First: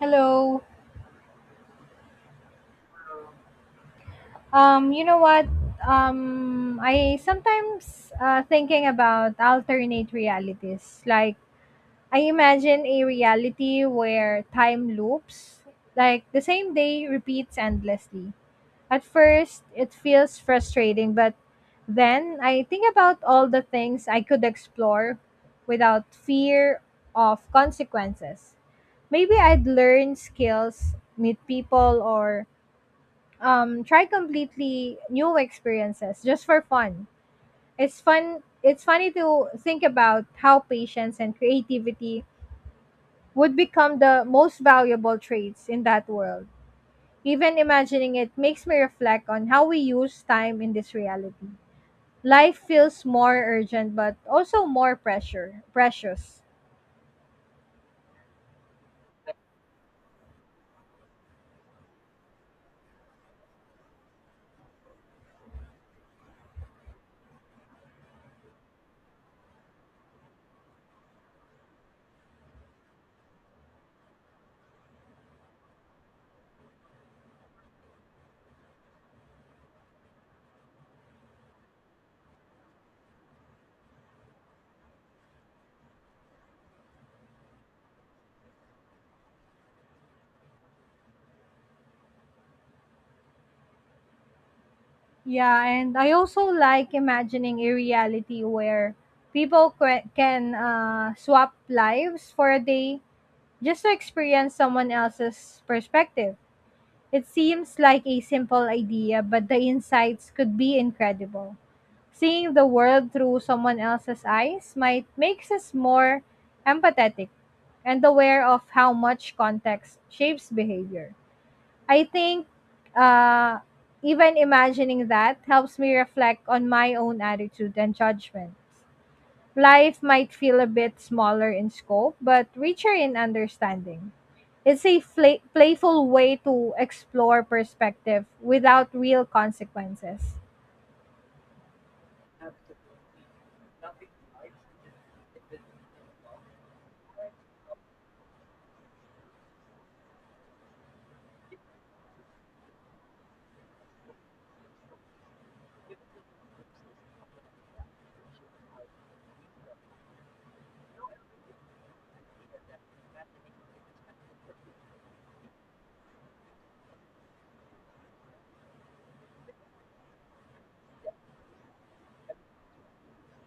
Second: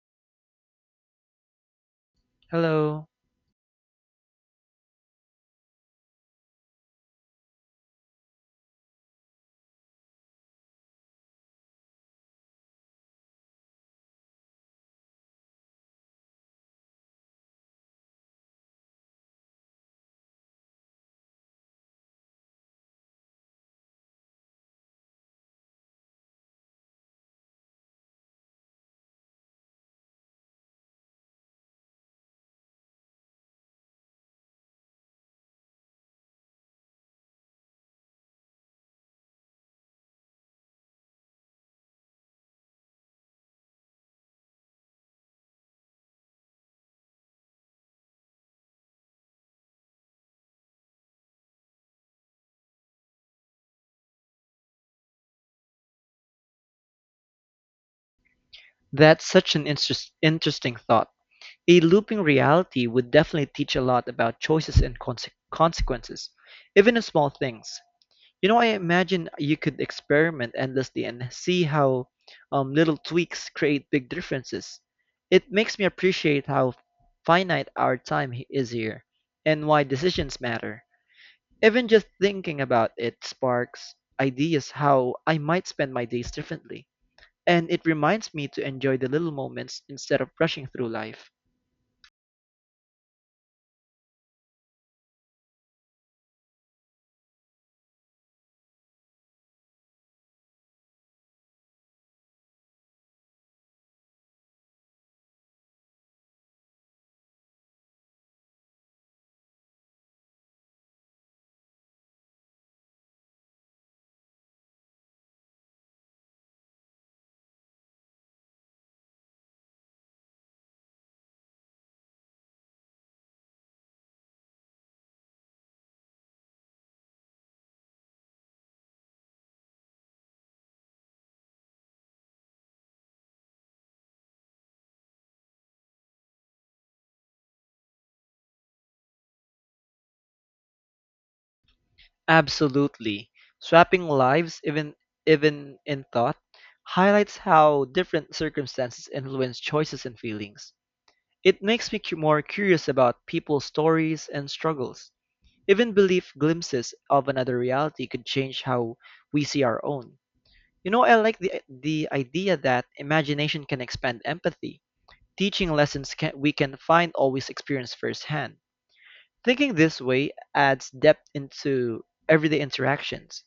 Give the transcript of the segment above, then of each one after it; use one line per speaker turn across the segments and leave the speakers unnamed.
Hello.
Hello.
You know what? I sometimes thinking about alternate realities. I imagine a reality where time loops, like the same day repeats endlessly. At first, it feels frustrating, but then I think about all the things I could explore without fear of consequences. Maybe I'd learn skills, meet people, or try completely new experiences just for fun. It's funny to think about how patience and creativity would become the most valuable traits in that world. Even imagining it makes me reflect on how we use time in this reality. Life feels more urgent but also more pressure precious.
That's such an interesting thought. A looping reality would definitely teach a lot about choices and consequences, even in small things. You know, I imagine you could experiment endlessly and see how little tweaks create big differences. It makes me appreciate how finite our is here and why decisions matter. Even just thinking about it sparks ideas how I might spend my days differently. And it reminds me to enjoy the little moments instead of rushing through life.
Yeah, and I also like imagining a reality where people can swap lives for a day just to experience someone else's perspective. It seems like a simple idea, but the insights could be incredible. Seeing the world through someone else's eyes might makes us more empathetic and aware of how much context shapes behavior. I think uh, even imagining that helps me reflect on my own attitude and judgments. Life might feel a bit smaller in scope, but richer in understanding. It's a playful way to explore perspective without real consequences.
Absolutely. Swapping lives, even in thought, highlights how different circumstances influence choices and feelings. It makes me more curious about people's stories and struggles. Even belief glimpses of another reality could change how we see our own. You know, I like the idea that imagination can expand empathy, teaching lessons can, we can find always experience firsthand. Thinking this way adds depth into everyday interactions,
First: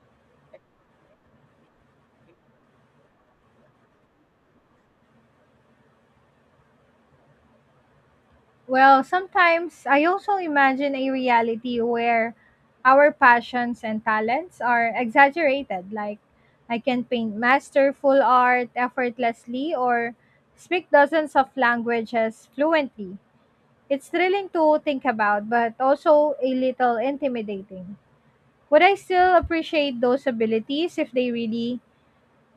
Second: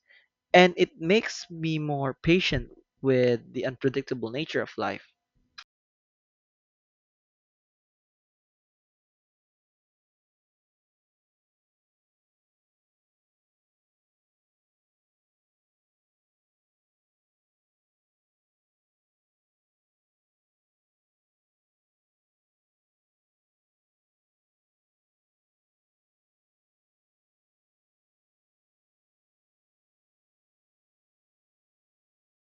and it makes me more patient with the unpredictable nature of life.
Well, sometimes I also imagine a reality where our passions and talents are exaggerated, like I can paint masterful art effortlessly or speak dozens of languages fluently. It's thrilling to think about, but also a little intimidating. Would I still appreciate those abilities if they really,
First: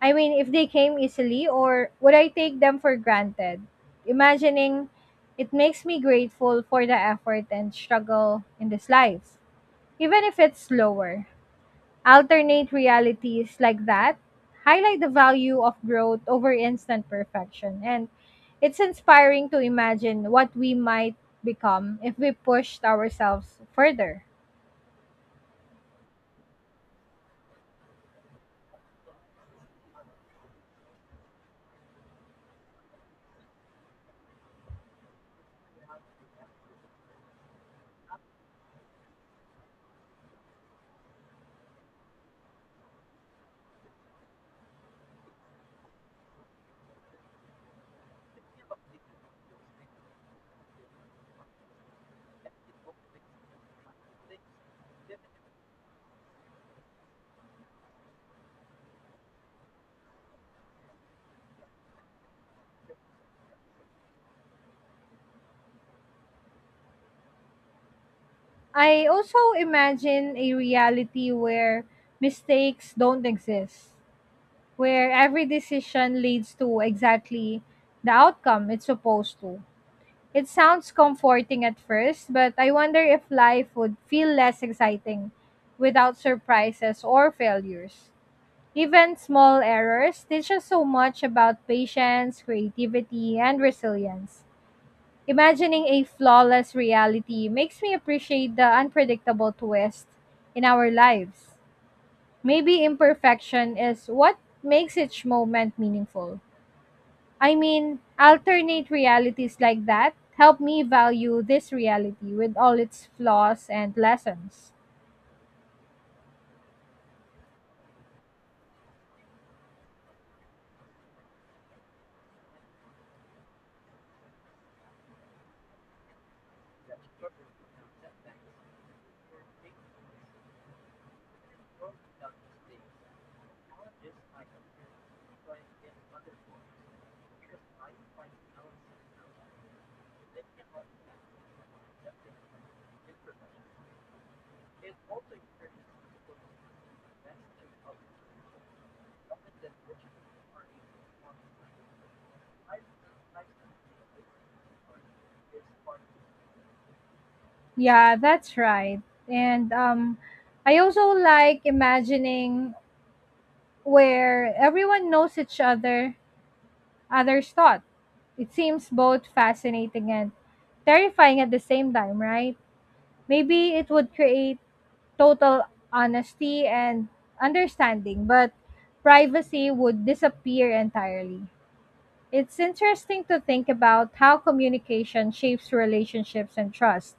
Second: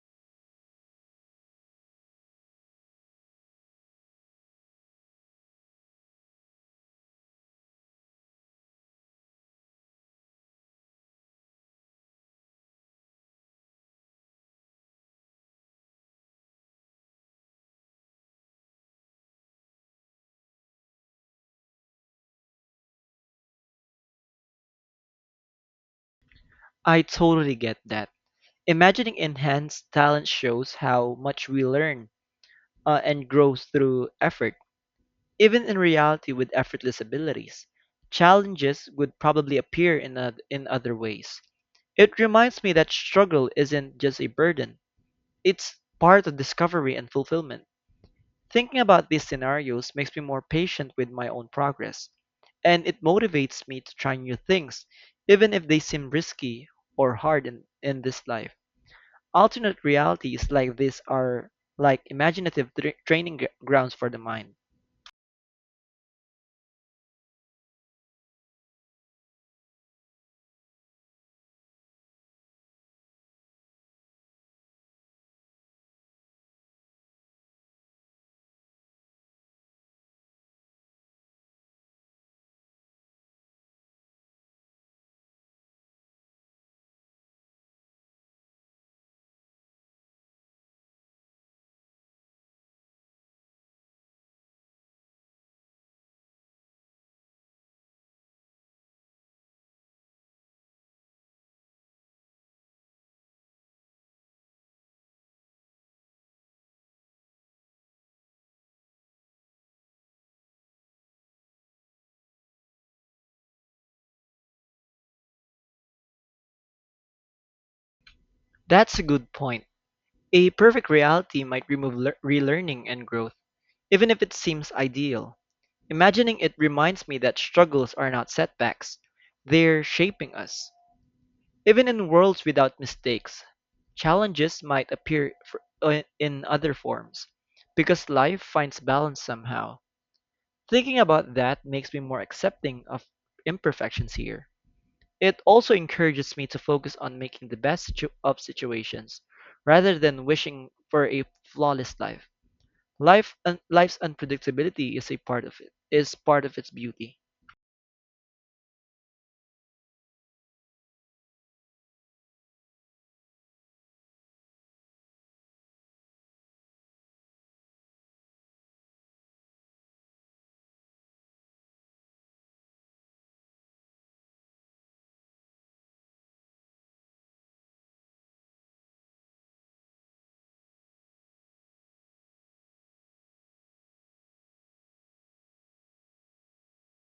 I mean, if they came easily, or would I take them for granted? Imagining it makes me grateful for the effort and struggle in this life, even if it's slower. Alternate realities like that highlight the value of growth over instant perfection. And it's inspiring to imagine what we might become if we pushed ourselves further.
I totally get that. Imagining enhanced talent shows how much we learn and grow through effort, even in reality with effortless abilities. Challenges would probably appear in other ways. It reminds me that struggle isn't just a burden, it's part of discovery and fulfillment. Thinking about these scenarios makes me more patient with my own progress, and it motivates me to try new things, even if they seem risky or hard in this life. Alternate realities like this are like imaginative training grounds for the mind.
I also imagine a reality where mistakes don't exist, where every decision leads to exactly the outcome it's supposed to. It sounds comforting at first, but I wonder if life would feel less exciting without surprises or failures. Even small errors teach us so much about patience, creativity, and resilience. Imagining a flawless reality makes me appreciate the unpredictable twist in our lives. Maybe imperfection is what makes each moment meaningful. I mean, alternate realities like that help me value this reality with all its flaws and lessons.
That's a good point. A perfect reality might remove relearning and growth, even if it seems ideal. Imagining it reminds me that struggles are not setbacks, they're shaping us. Even in worlds without mistakes, challenges might appear in other forms, because life finds balance somehow. Thinking about that makes me more accepting of imperfections here. It also encourages me to focus on making the best of situations, rather than wishing for a flawless life. Life's unpredictability is a part of it, is part of its beauty.
Yeah, that's right. And I also like imagining where everyone knows each other, others' thought. It seems both fascinating and terrifying at the same time, right? Maybe it would create total honesty and understanding, but privacy would disappear entirely. It's interesting to think about how communication shapes relationships and trust.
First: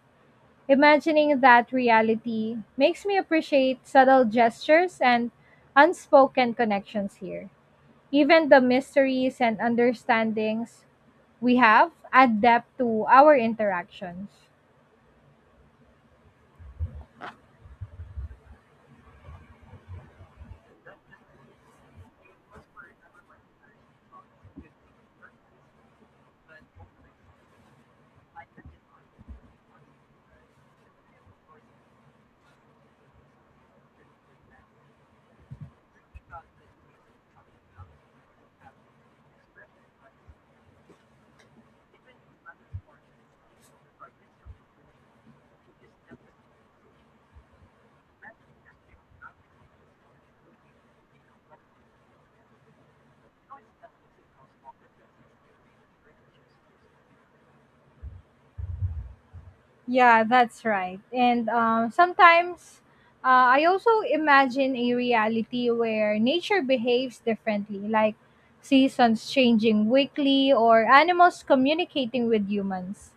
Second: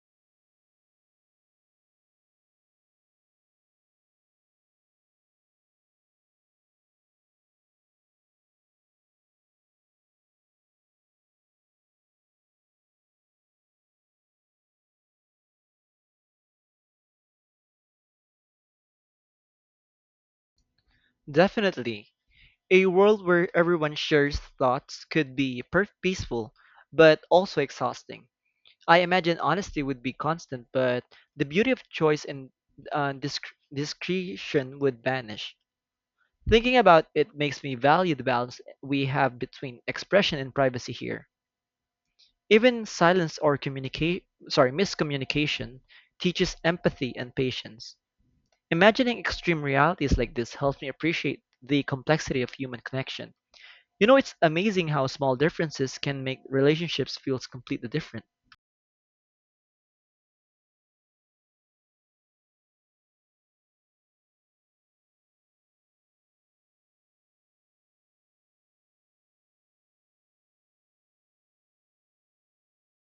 Imagining that reality makes me appreciate subtle gestures and unspoken connections here. Even the mysteries and understandings we have add depth to our interactions.
Definitely. A world where everyone shares thoughts could be peaceful, but also exhausting. I imagine honesty would be constant, but the beauty of choice and uh, disc- discretion would vanish. Thinking about it makes me value the balance we have between expression and privacy here. Even silence or miscommunication teaches empathy and patience. Imagining extreme realities like this helps me appreciate the complexity of human connection. You know, it's amazing how small differences can make relationships feel completely different.
Yeah, that's right. And sometimes, I also imagine a reality where nature behaves differently, like seasons changing weekly or animals communicating with humans.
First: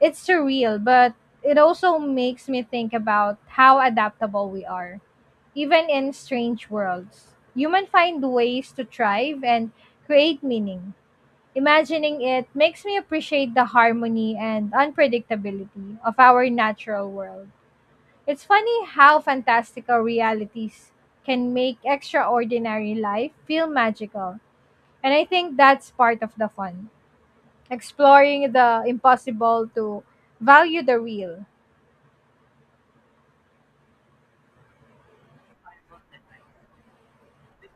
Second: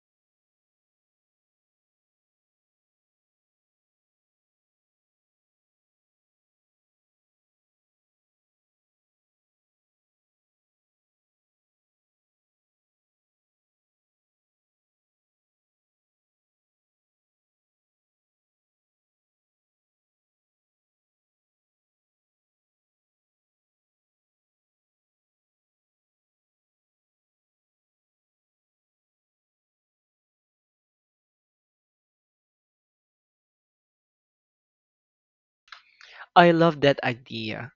It's surreal, but it also makes me think about how adaptable we are, even in strange worlds. Humans find ways to thrive and create meaning. Imagining it makes me appreciate the harmony and unpredictability of our natural world. It's funny how fantastical realities can make extraordinary life feel magical. And I think that's part of the fun. Exploring the impossible to value the real.
I love that idea.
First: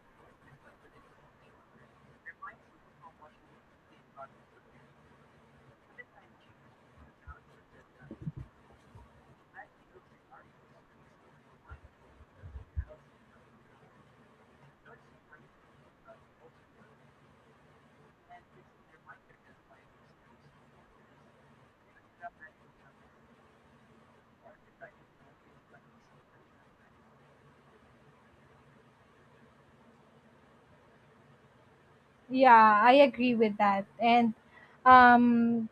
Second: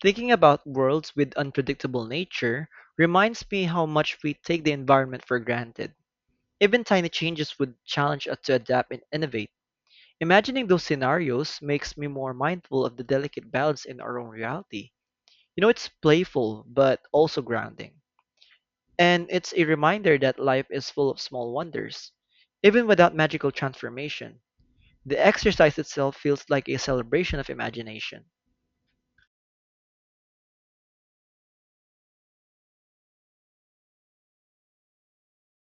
Thinking about worlds with unpredictable nature reminds me how much we take the environment for granted. Even tiny changes would challenge us to adapt and innovate. Imagining those scenarios makes me more mindful of the delicate balance in our own reality. You know, it's playful, but also grounding. And it's a reminder that life is full of small wonders, even without magical transformation. The exercise itself feels like a celebration of imagination.
Yeah, I agree with that. And um,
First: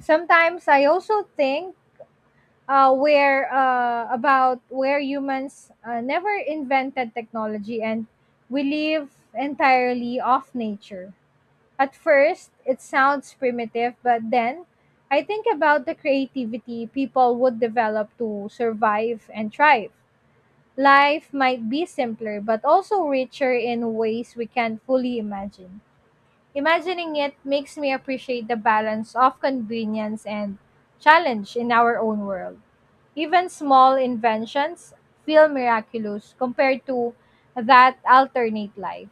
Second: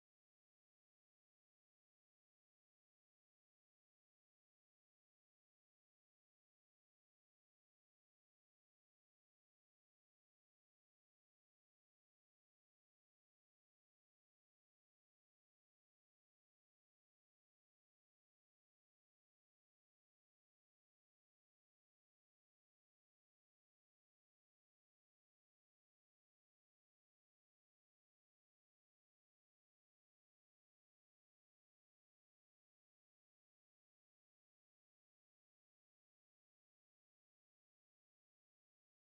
sometimes I also think where about where humans never invented technology and we live entirely off nature. At first, it sounds primitive, but then I think about the creativity people would develop to survive and thrive. Life might be simpler, but also richer in ways we can't fully imagine. Imagining it makes me appreciate the balance of convenience and challenge in our own world. Even small inventions feel miraculous compared to that alternate life.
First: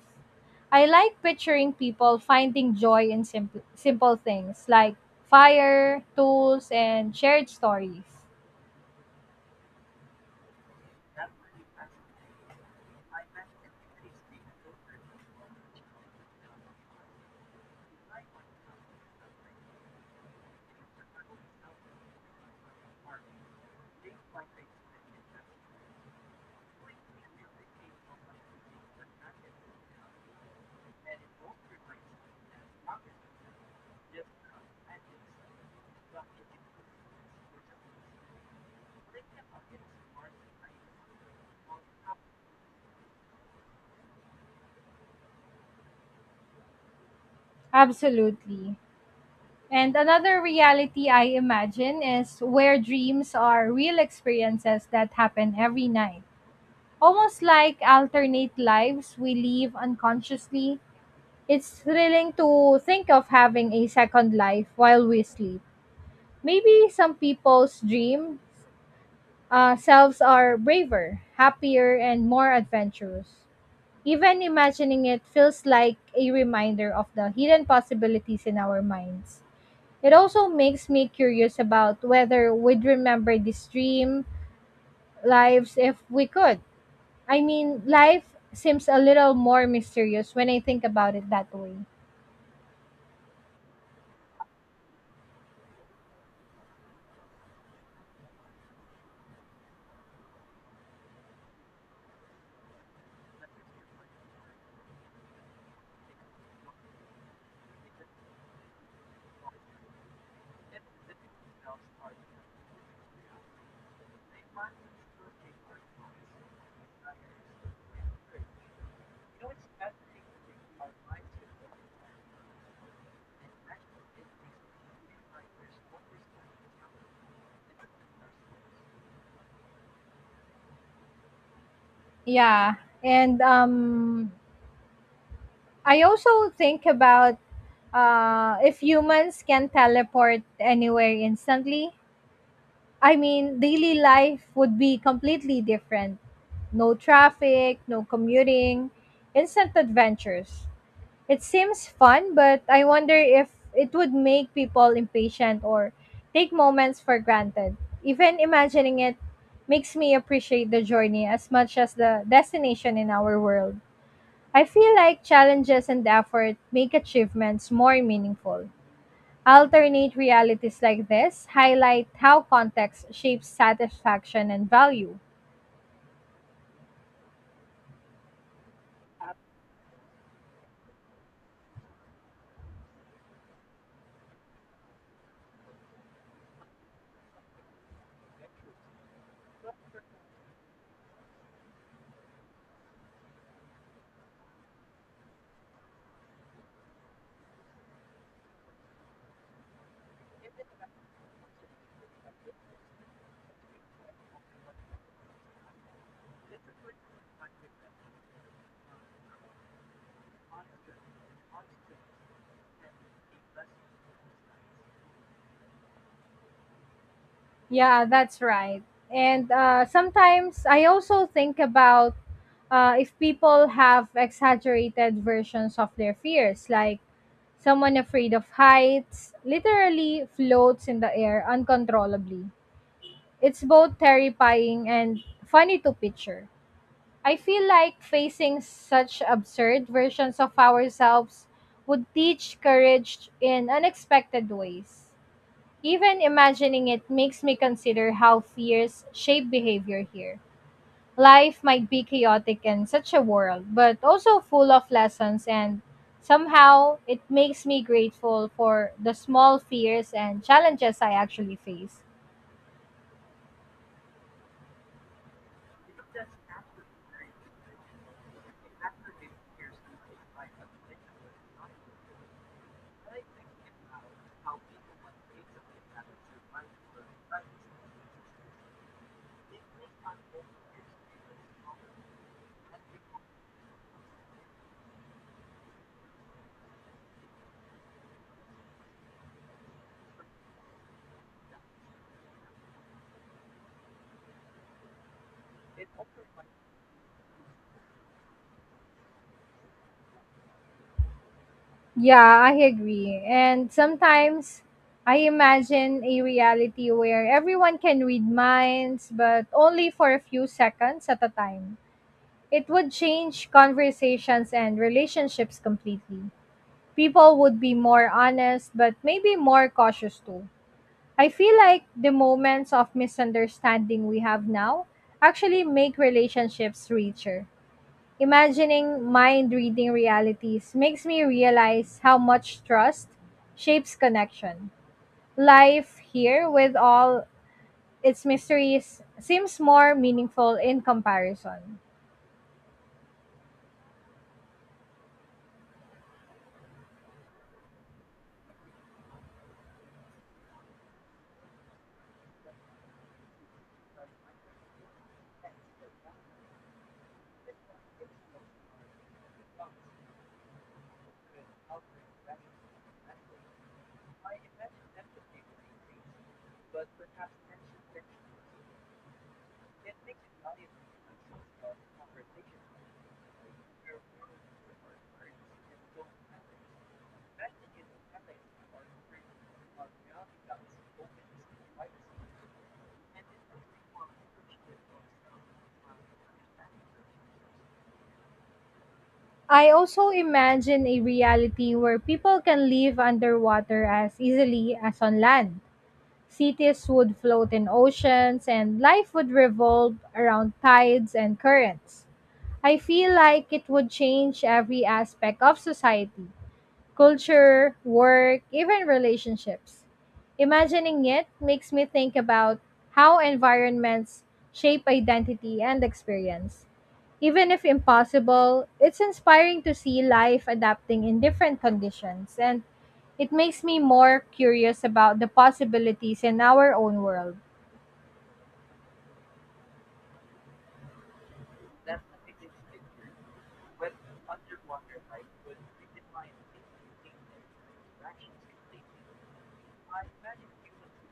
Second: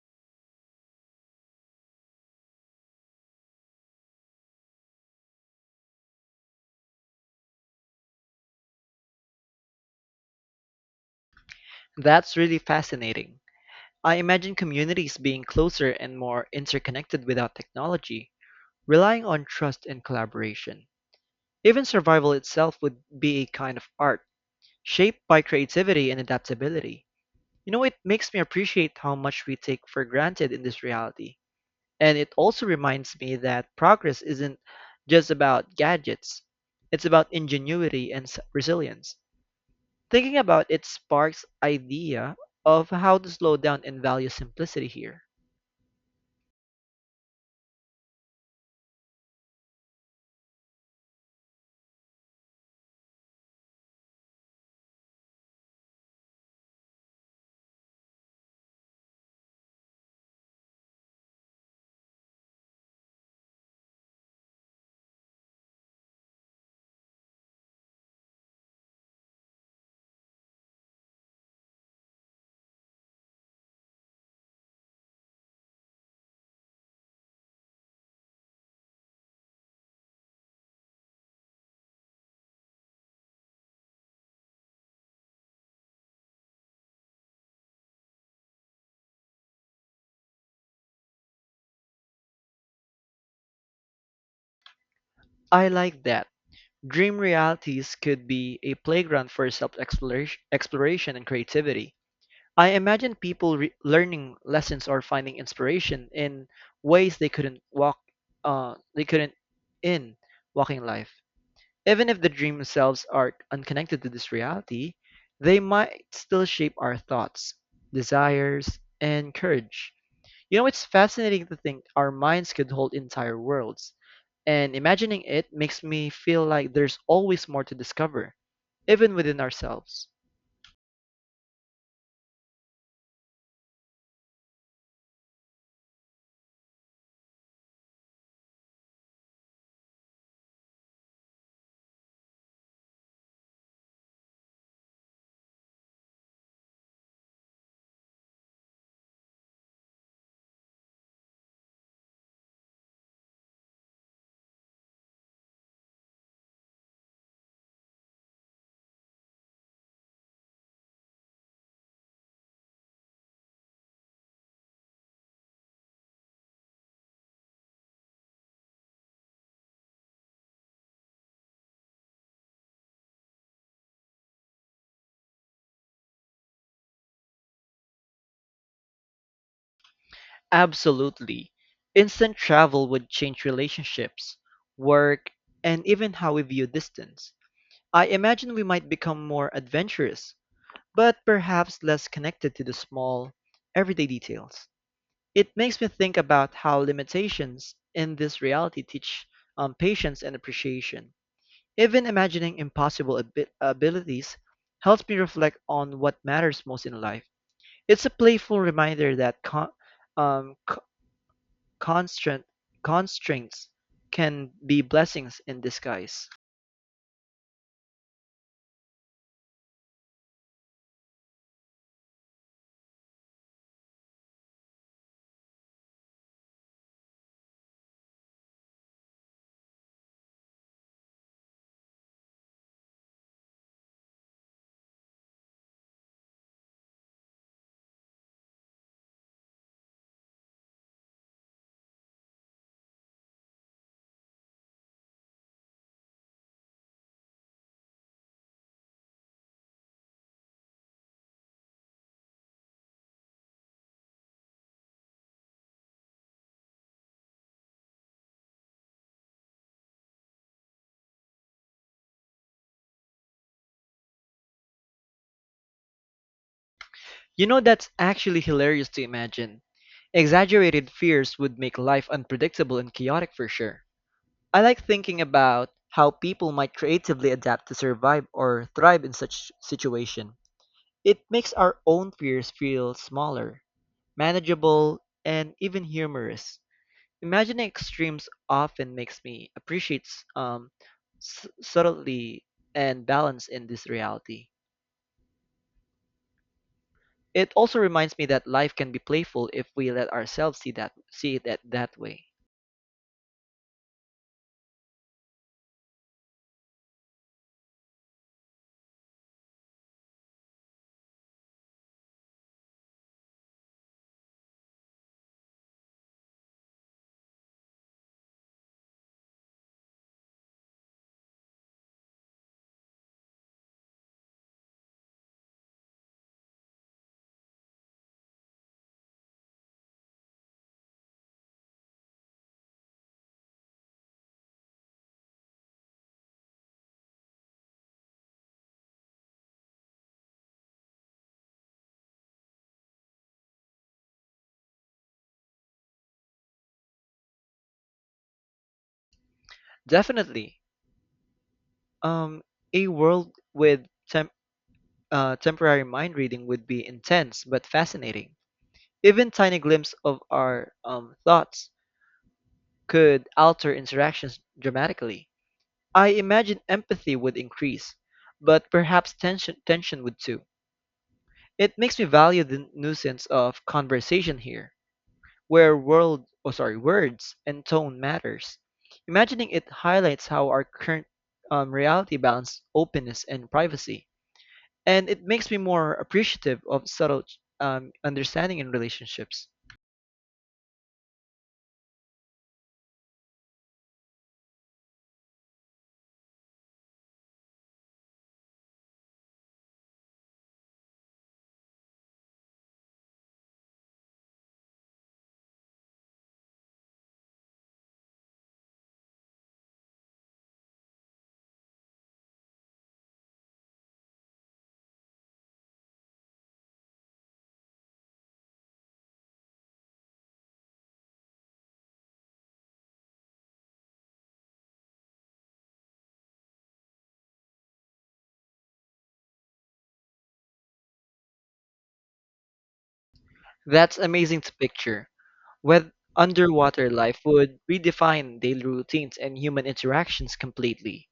I like picturing people finding joy in simple things like fire, tools, and shared stories.
That's really fascinating. I imagine communities being closer and more interconnected without technology, relying on trust and collaboration. Even survival itself would be a kind of art, shaped by creativity and adaptability. You know, it makes me appreciate how much we take for granted in this reality. And it also reminds me that progress isn't just about gadgets, it's about ingenuity and resilience. Thinking about it sparks idea of how to slow down and value simplicity here.
Absolutely. And another reality I imagine is where dreams are real experiences that happen every night. Almost like alternate lives we live unconsciously. It's thrilling to think of having a second life while we sleep. Maybe some people's dream selves are braver, happier, and more adventurous. Even imagining it feels like a reminder of the hidden possibilities in our minds. It also makes me curious about whether we'd remember this dream lives if we could. I mean, life seems a little more mysterious when I think about it that way.
I like that. Dream realities could be a playground for self-exploration exploration and creativity. I imagine people learning lessons or finding inspiration in ways they couldn't walk they couldn't in walking life. Even if the dreams themselves are unconnected to this reality, they might still shape our thoughts, desires, and courage. You know, it's fascinating to think our minds could hold entire worlds, and imagining it makes me feel like there's always more to discover, even within ourselves.
Yeah, and I also think about if humans can teleport anywhere instantly. I mean, daily life would be completely different. No traffic, no commuting, instant adventures. It seems fun, but I wonder if it would make people impatient or take moments for granted. Even imagining it makes me appreciate the journey as much as the destination in our world. I feel like challenges and effort make achievements more meaningful. Alternate realities like this highlight how context shapes satisfaction and value.
Absolutely. Instant travel would change relationships, work, and even how we view distance. I imagine we might become more adventurous, but perhaps less connected to the small, everyday details. It makes me think about how limitations in this reality teach patience and appreciation. Even imagining impossible abilities helps me reflect on what matters most in life. It's a playful reminder that um, co- constraint- constraints can be blessings in disguise.
Yeah, that's right. And sometimes I also think about if people have exaggerated versions of their fears, like someone afraid of heights literally floats in the air uncontrollably. It's both terrifying and funny to picture. I feel like facing such absurd versions of ourselves would teach courage in unexpected ways. Even imagining it makes me consider how fears shape behavior here. Life might be chaotic in such a world, but also full of lessons, and somehow it makes me grateful for the small fears and challenges I actually face.
You know, that's actually hilarious to imagine. Exaggerated fears would make life unpredictable and chaotic for sure. I like thinking about how people might creatively adapt to survive or thrive in such situation. It makes our own fears feel smaller, manageable, and even humorous. Imagining extremes often makes me appreciate um, subtlety and balance in this reality. It also reminds me that life can be playful if we let ourselves see it that way.
Yeah, I agree. And sometimes I imagine a reality where everyone can read minds, but only for a few seconds at a time. It would change conversations and relationships completely. People would be more honest, but maybe more cautious too. I feel like the moments of misunderstanding we have now actually make relationships richer. Imagining mind reading realities makes me realize how much trust shapes connection. Life here, with all its mysteries, seems more meaningful in comparison.
Definitely. Um, a world with temp, temporary mind reading would be intense but fascinating. Even tiny glimpses of our thoughts could alter interactions dramatically. I imagine empathy would increase, but perhaps tension would too. It makes me value the nuisance of conversation here, where world oh sorry words and tone matters. Imagining it highlights how our current reality balance openness and privacy, and it makes me more appreciative of subtle understanding in relationships.
I also imagine a reality where people can live underwater as easily as on land. Cities would float in oceans, and life would revolve around tides and currents. I feel like it would change every aspect of society culture, work, even relationships. Imagining it makes me think about how environments shape identity and experience. Even if impossible, it's inspiring to see life adapting in different conditions, and it makes me more curious about the possibilities in our own world.
That's amazing to picture whether underwater life would redefine daily routines and human interactions completely.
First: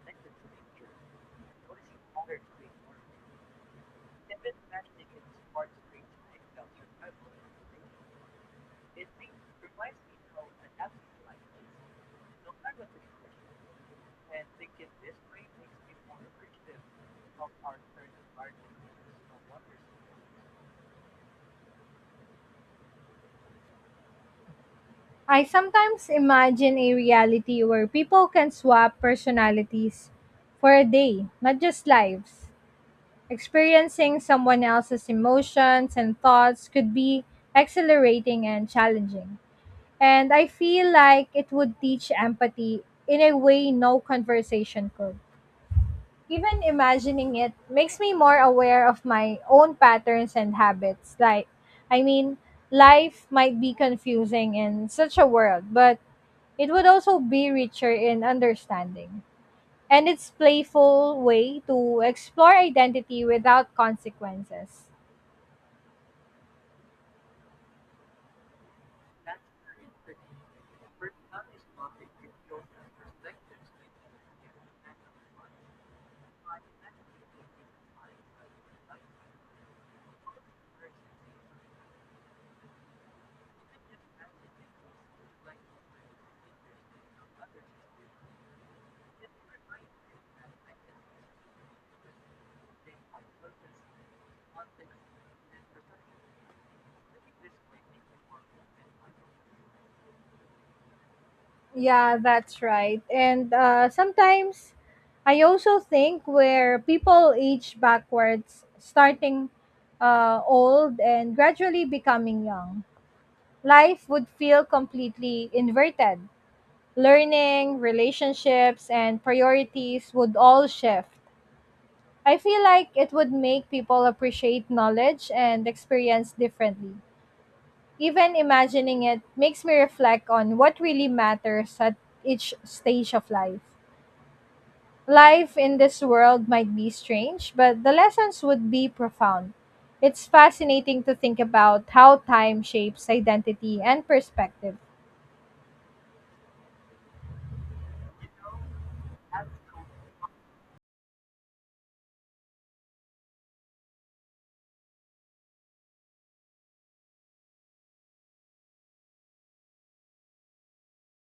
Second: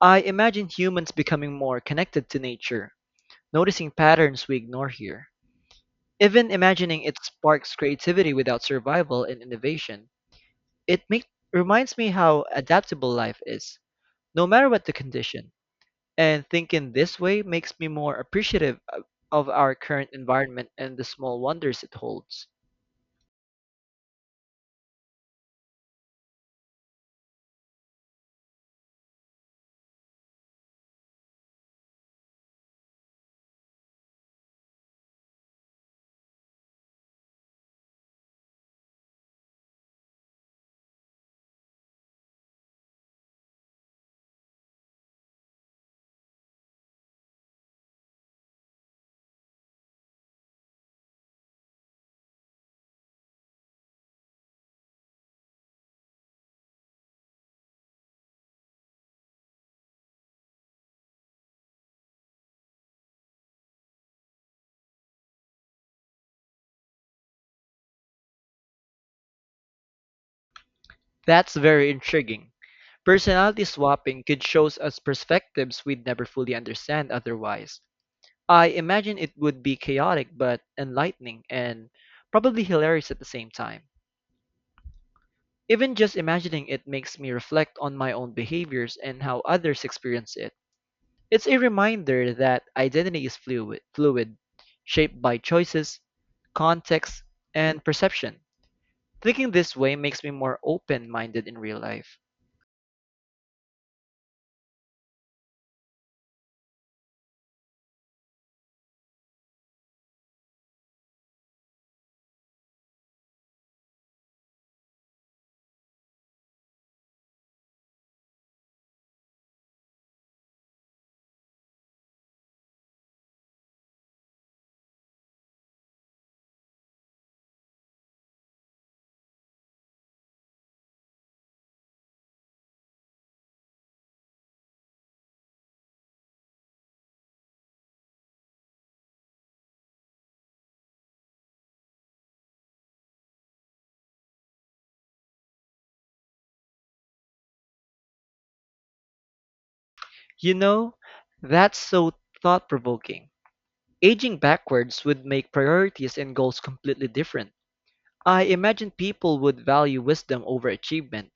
I imagine humans becoming more connected to nature, noticing patterns we ignore here. Even imagining it sparks creativity without survival and innovation. It make, reminds me how adaptable life is, no matter what the condition. And thinking this way makes me more appreciative of our current environment and the small wonders it holds.
I sometimes imagine a reality where people can swap personalities for a day, not just lives. Experiencing someone else's emotions and thoughts could be exhilarating and challenging. And I feel like it would teach empathy in a way no conversation could. Even imagining it makes me more aware of my own patterns and habits. I mean, life might be confusing in such a world, but it would also be richer in understanding. And it's playful way to explore identity without consequences.
That's very intriguing. Personality swapping could show us perspectives we'd never fully understand otherwise. I imagine it would be chaotic but enlightening and probably hilarious at the same time. Even just imagining it makes me reflect on my own behaviors and how others experience it. It's a reminder that identity is fluid, shaped by choices, context, and perception. Thinking this way makes me more open-minded in real
Yeah,
life.
that's right. And sometimes I also think where people age backwards, starting old and gradually becoming young, life would feel completely inverted. Learning, relationships, and priorities would all shift. I feel like it would make people appreciate knowledge and experience differently. Even imagining it makes me reflect on what really matters at each stage of life. Life in this world might be strange, but the lessons would be profound. It's fascinating to think about how time shapes identity and perspective.
You know, that's so thought-provoking. Aging backwards would make priorities and goals completely different. I imagine people would value wisdom over achievement,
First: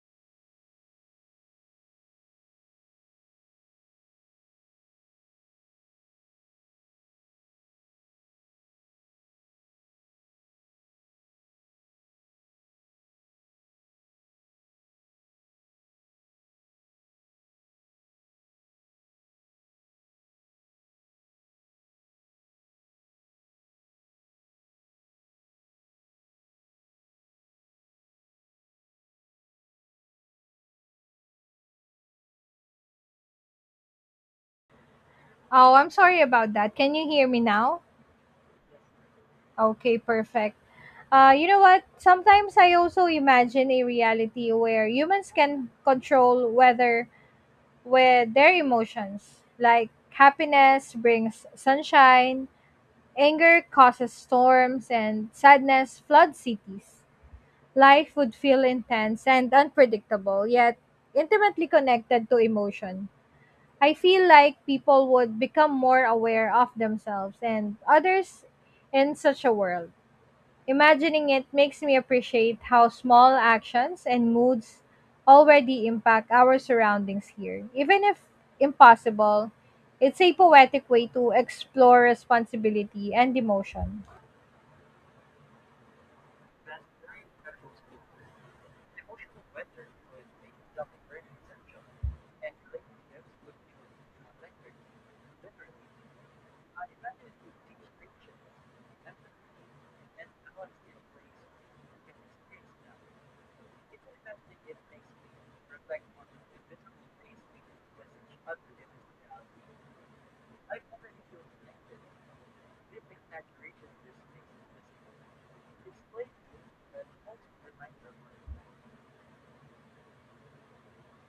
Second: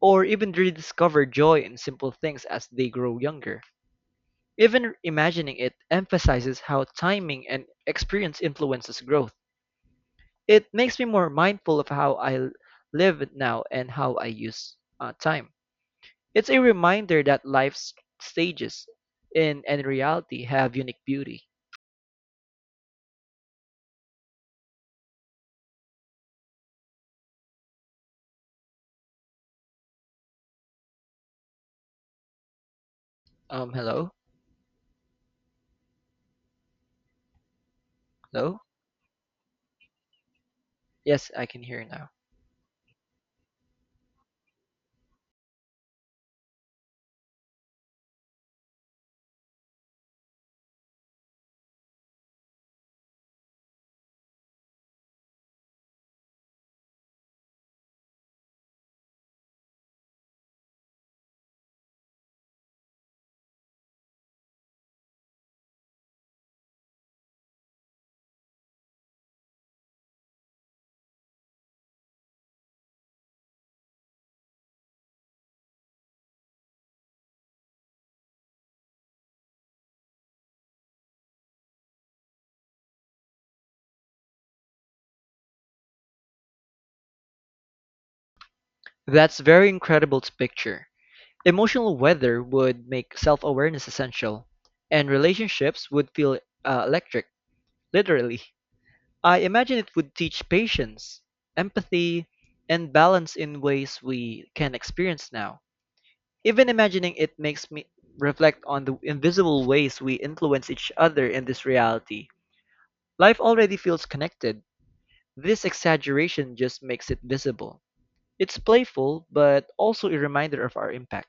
or even rediscover joy in simple things as they grow younger. Even imagining it emphasizes how timing and experience influences growth. It makes me more mindful of how live now and how I use time. It's a reminder that life's stages in and reality have unique beauty. Hello,
Oh, I'm sorry about that. Can you hear me now?
hello.
Okay, perfect.
Yes,
You
I
know
can
what?
hear now.
Sometimes I also imagine a reality where humans can control whether with their emotions, like happiness brings sunshine, anger causes storms, and sadness floods cities. Life would feel intense and unpredictable, yet intimately connected to emotion. I feel like people would become more aware of themselves and others in such a world. Imagining it makes me appreciate how small actions and moods already impact our surroundings here. Even if impossible, it's a poetic way to explore responsibility and emotion.
That's very incredible to picture. Emotional weather would make self-awareness essential, and relationships would feel electric, literally. I imagine it would teach patience, empathy, and balance in ways we can experience now. Even imagining it makes me reflect on the invisible ways we influence each other in this reality. Life already feels connected. This exaggeration just makes it visible. It's playful, but also a reminder of our impact.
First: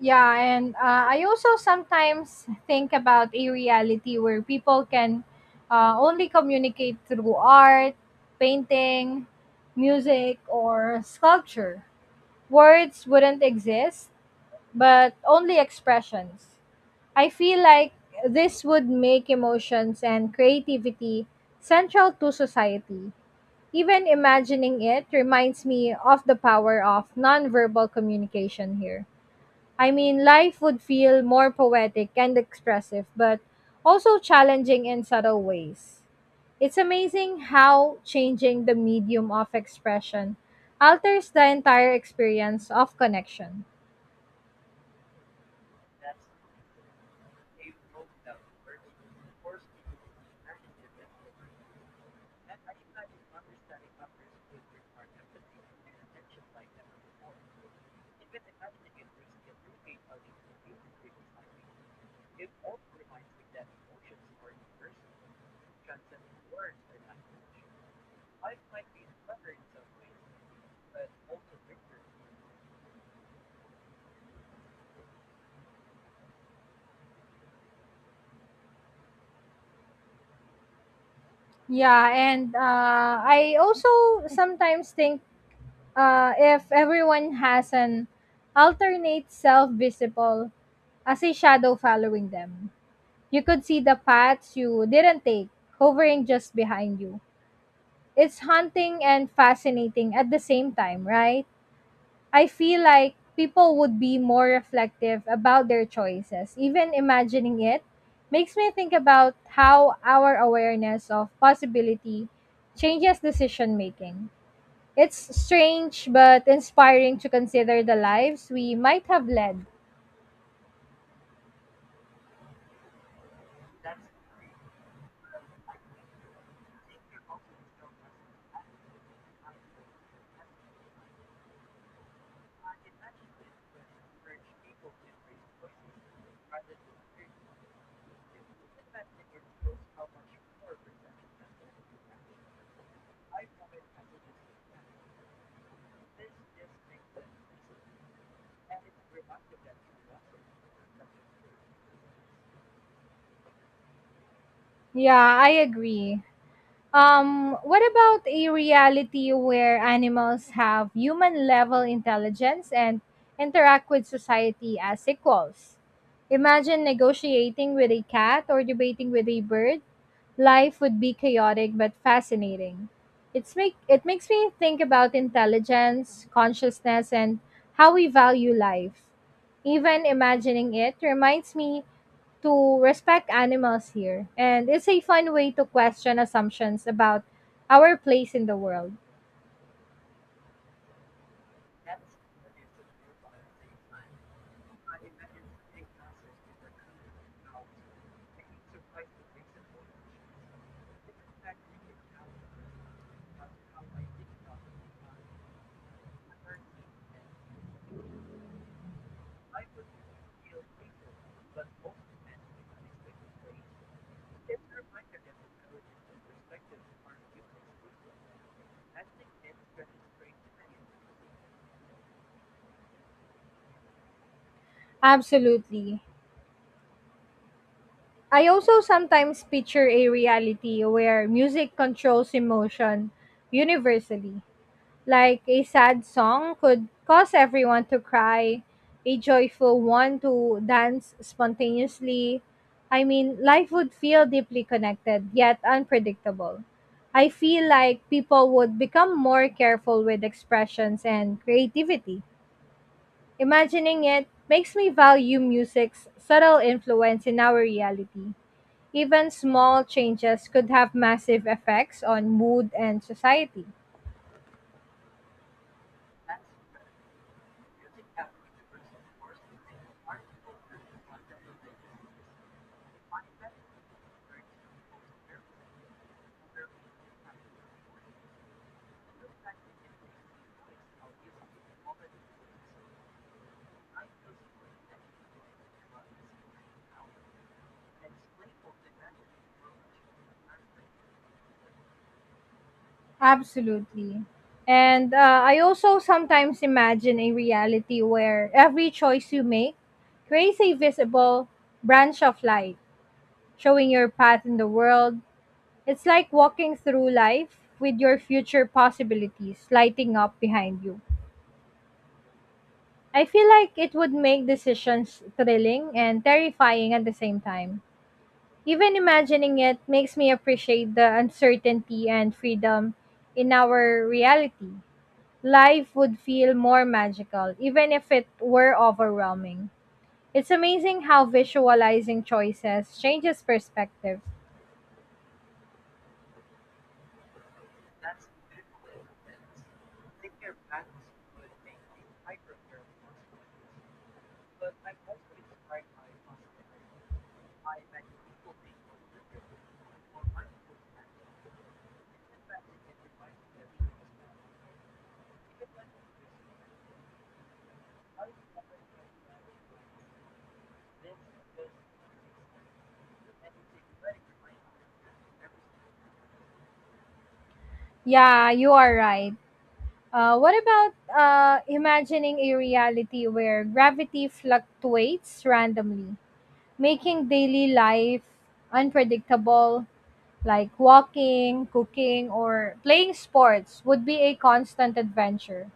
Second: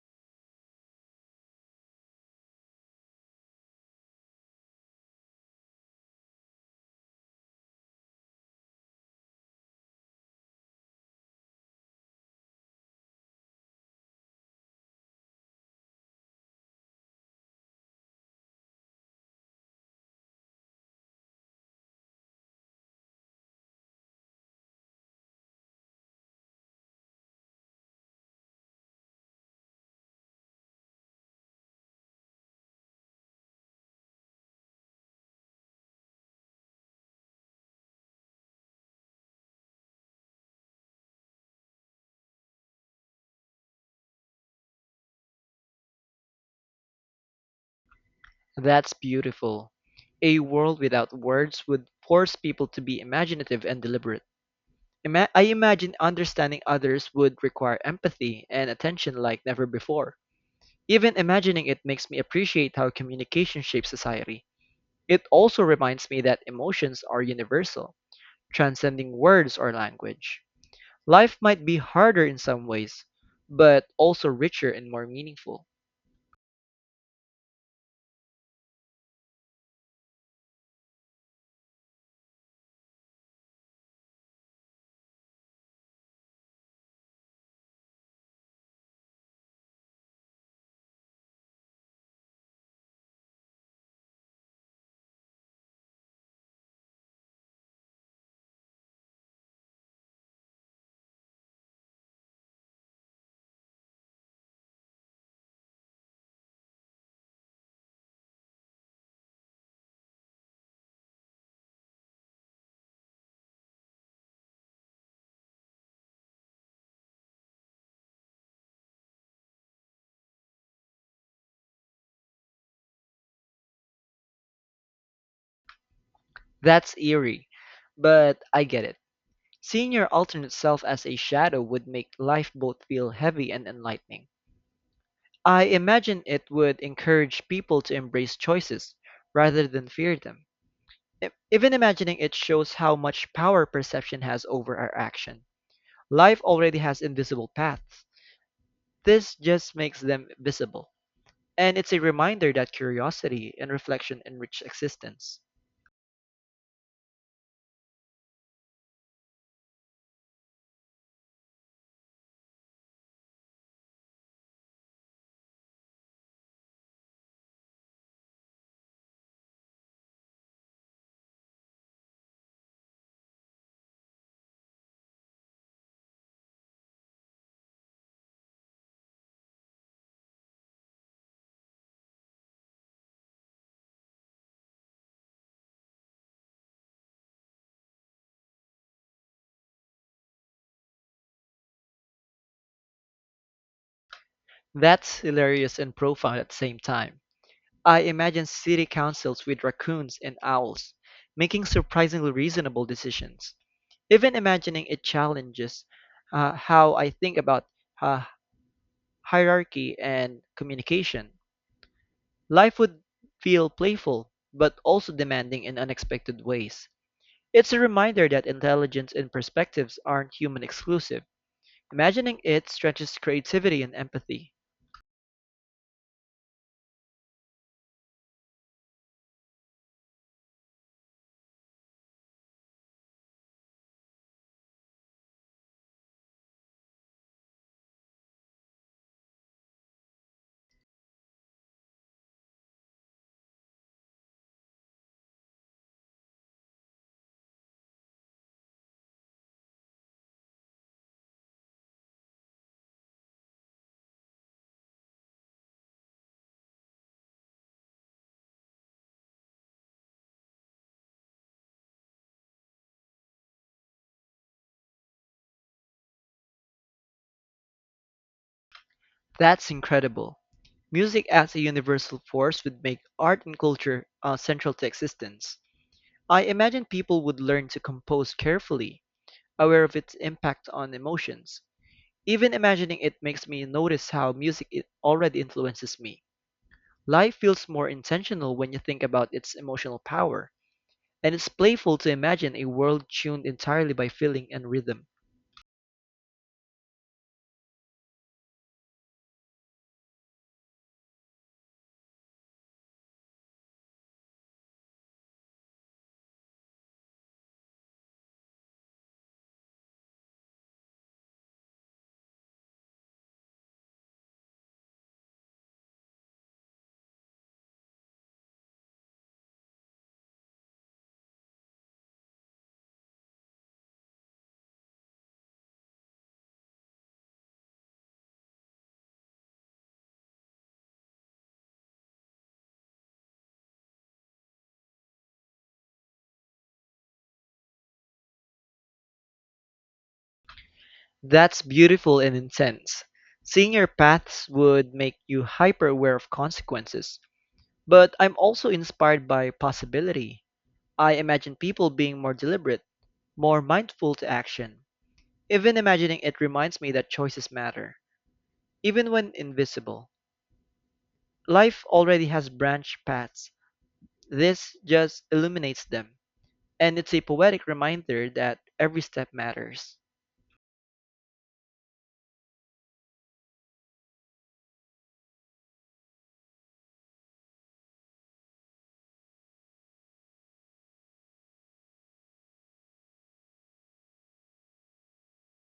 Yeah, and I also sometimes think about a reality where people can only communicate through art, painting, music, or sculpture. Words wouldn't exist, but only expressions. I feel like this would make emotions and creativity central to society. Even imagining it reminds me of the power of nonverbal communication here. I mean, life would feel more poetic and expressive, but also challenging in subtle ways. It's amazing how changing the medium of expression alters the entire experience of connection.
That's beautiful. A world without words would force people to be imaginative and deliberate. I imagine understanding others would require empathy and attention like never before. Even imagining it makes me appreciate how communication shapes society. It also reminds me that emotions are universal, transcending words or language. Life might be harder in some ways, but also richer and more meaningful.
Yeah, and I also sometimes think if everyone has an alternate self visible as a shadow following them, you could see the paths you didn't take hovering just behind you. It's haunting and fascinating at the same time, right? I feel like people would be more reflective about their choices. Even imagining it makes me think about how our awareness of possibility changes decision making. It's strange but inspiring to consider the lives we might have led.
That's eerie, but I get it. Seeing your alternate self as a shadow would make life both feel heavy and enlightening. I imagine it would encourage people to embrace choices rather than fear them. Even imagining it shows how much power perception has over our action. Life already has invisible paths. This just makes them visible. And it's a reminder that curiosity and reflection enrich
Yeah,
existence.
I agree. What about a reality where animals have human level intelligence and interact with society as equals? Imagine negotiating with a cat or debating with a bird. Life would be chaotic but fascinating. It makes me think about intelligence, consciousness, and how we value life. Even imagining it reminds me to respect animals here, and it's a fun way to question assumptions about our place in the world.
That's hilarious and profound at the same time. I imagine city councils with raccoons and owls, making surprisingly reasonable decisions. Even imagining it challenges how I think about uh, hierarchy and communication. Life would feel playful, but also demanding in unexpected ways. It's a reminder that intelligence and perspectives aren't human exclusive. Imagining it stretches creativity and empathy.
Absolutely. I also sometimes picture a reality where music controls emotion universally, like a sad song could cause everyone to cry, a joyful one to dance spontaneously. I mean, life would feel deeply connected yet unpredictable. I feel like people would become more careful with expressions and creativity. Imagining it makes me value music's subtle influence in our reality. Even small changes could have massive effects on mood and society.
That's incredible. Music as a universal force would make art and culture central to existence. I imagine people would learn to compose carefully, aware of its impact on emotions. Even imagining it makes me notice how music it already influences me. Life feels more intentional when you think about its emotional power, and it's playful to imagine a world tuned entirely by
Absolutely.
feeling and rhythm.
And I also sometimes imagine a reality where every choice you make creates a visible branch of light, showing your path in the world. It's like walking through life with your future possibilities lighting up behind you. I feel like it would make decisions thrilling and terrifying at the same time. Even imagining it makes me appreciate the uncertainty and freedom in our reality. Life would feel more magical, even if it were overwhelming. It's amazing how visualizing choices changes perspective.
That's beautiful and intense. Seeing your paths would make you hyper aware of consequences, but I'm also inspired by possibility. I imagine people being more deliberate, more mindful to action. Even imagining it reminds me that choices matter, even when invisible. Life already has branch paths. This just illuminates them. And it's a poetic reminder
Yeah,
that
you are
every step
right.
matters.
What about imagining a reality where gravity fluctuates randomly, making daily life unpredictable? Like walking, cooking, or playing sports would be a constant adventure.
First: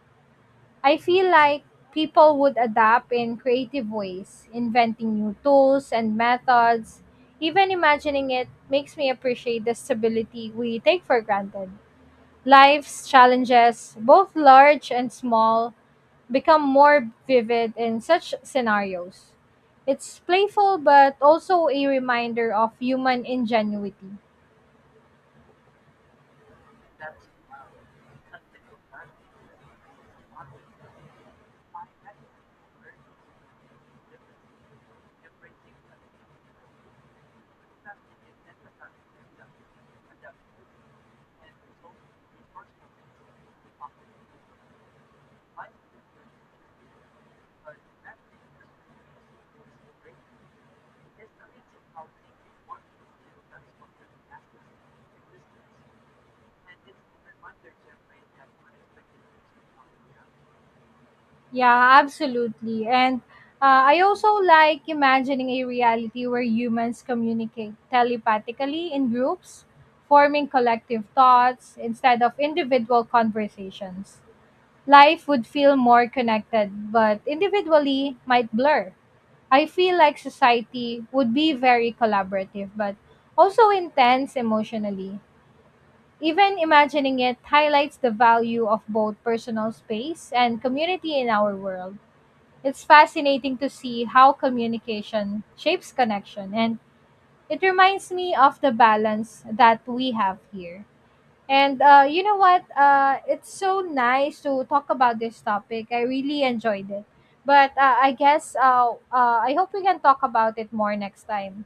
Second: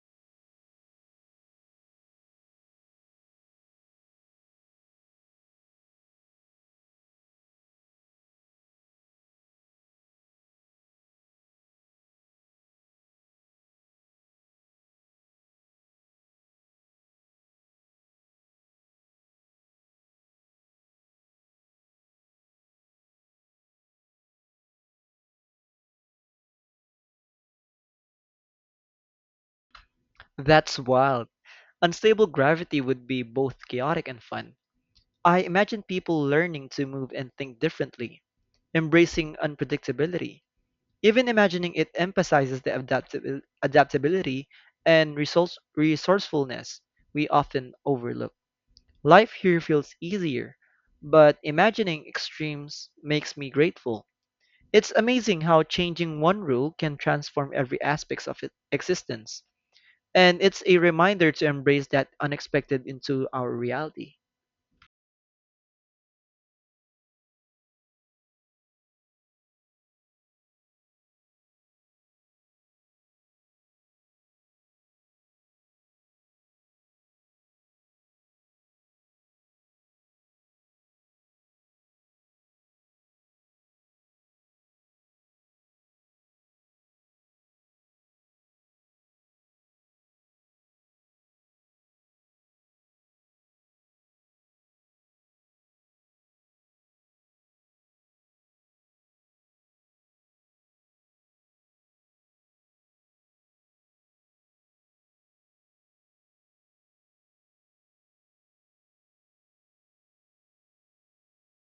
I feel like people would adapt in creative ways, inventing new tools and methods. Even imagining it makes me appreciate the stability we take for granted. Life's challenges, both large and small, become more vivid in such scenarios. It's playful but also a reminder of human ingenuity.
That's wild. Unstable gravity would be both chaotic and fun. I imagine people learning to move and think differently, embracing unpredictability. Even imagining it emphasizes the adaptability and resourcefulness we often overlook. Life here feels easier, but imagining extremes makes me grateful. It's amazing how changing one rule can transform every aspect of existence. And it's a reminder to embrace
Yeah,
that
absolutely.
unexpected
And
into our
I
reality.
also like imagining a reality where humans communicate telepathically in groups, forming collective thoughts instead of individual conversations. Life would feel more connected, but individually might blur. I feel like society would be very collaborative, but also intense emotionally. Even imagining it highlights the value of both personal space and community in our world. It's fascinating to see how communication shapes connection, and it reminds me of the balance that we have here. And you know what? It's so nice to talk about this topic. I really enjoyed it. But I guess I hope we can talk about it more next time.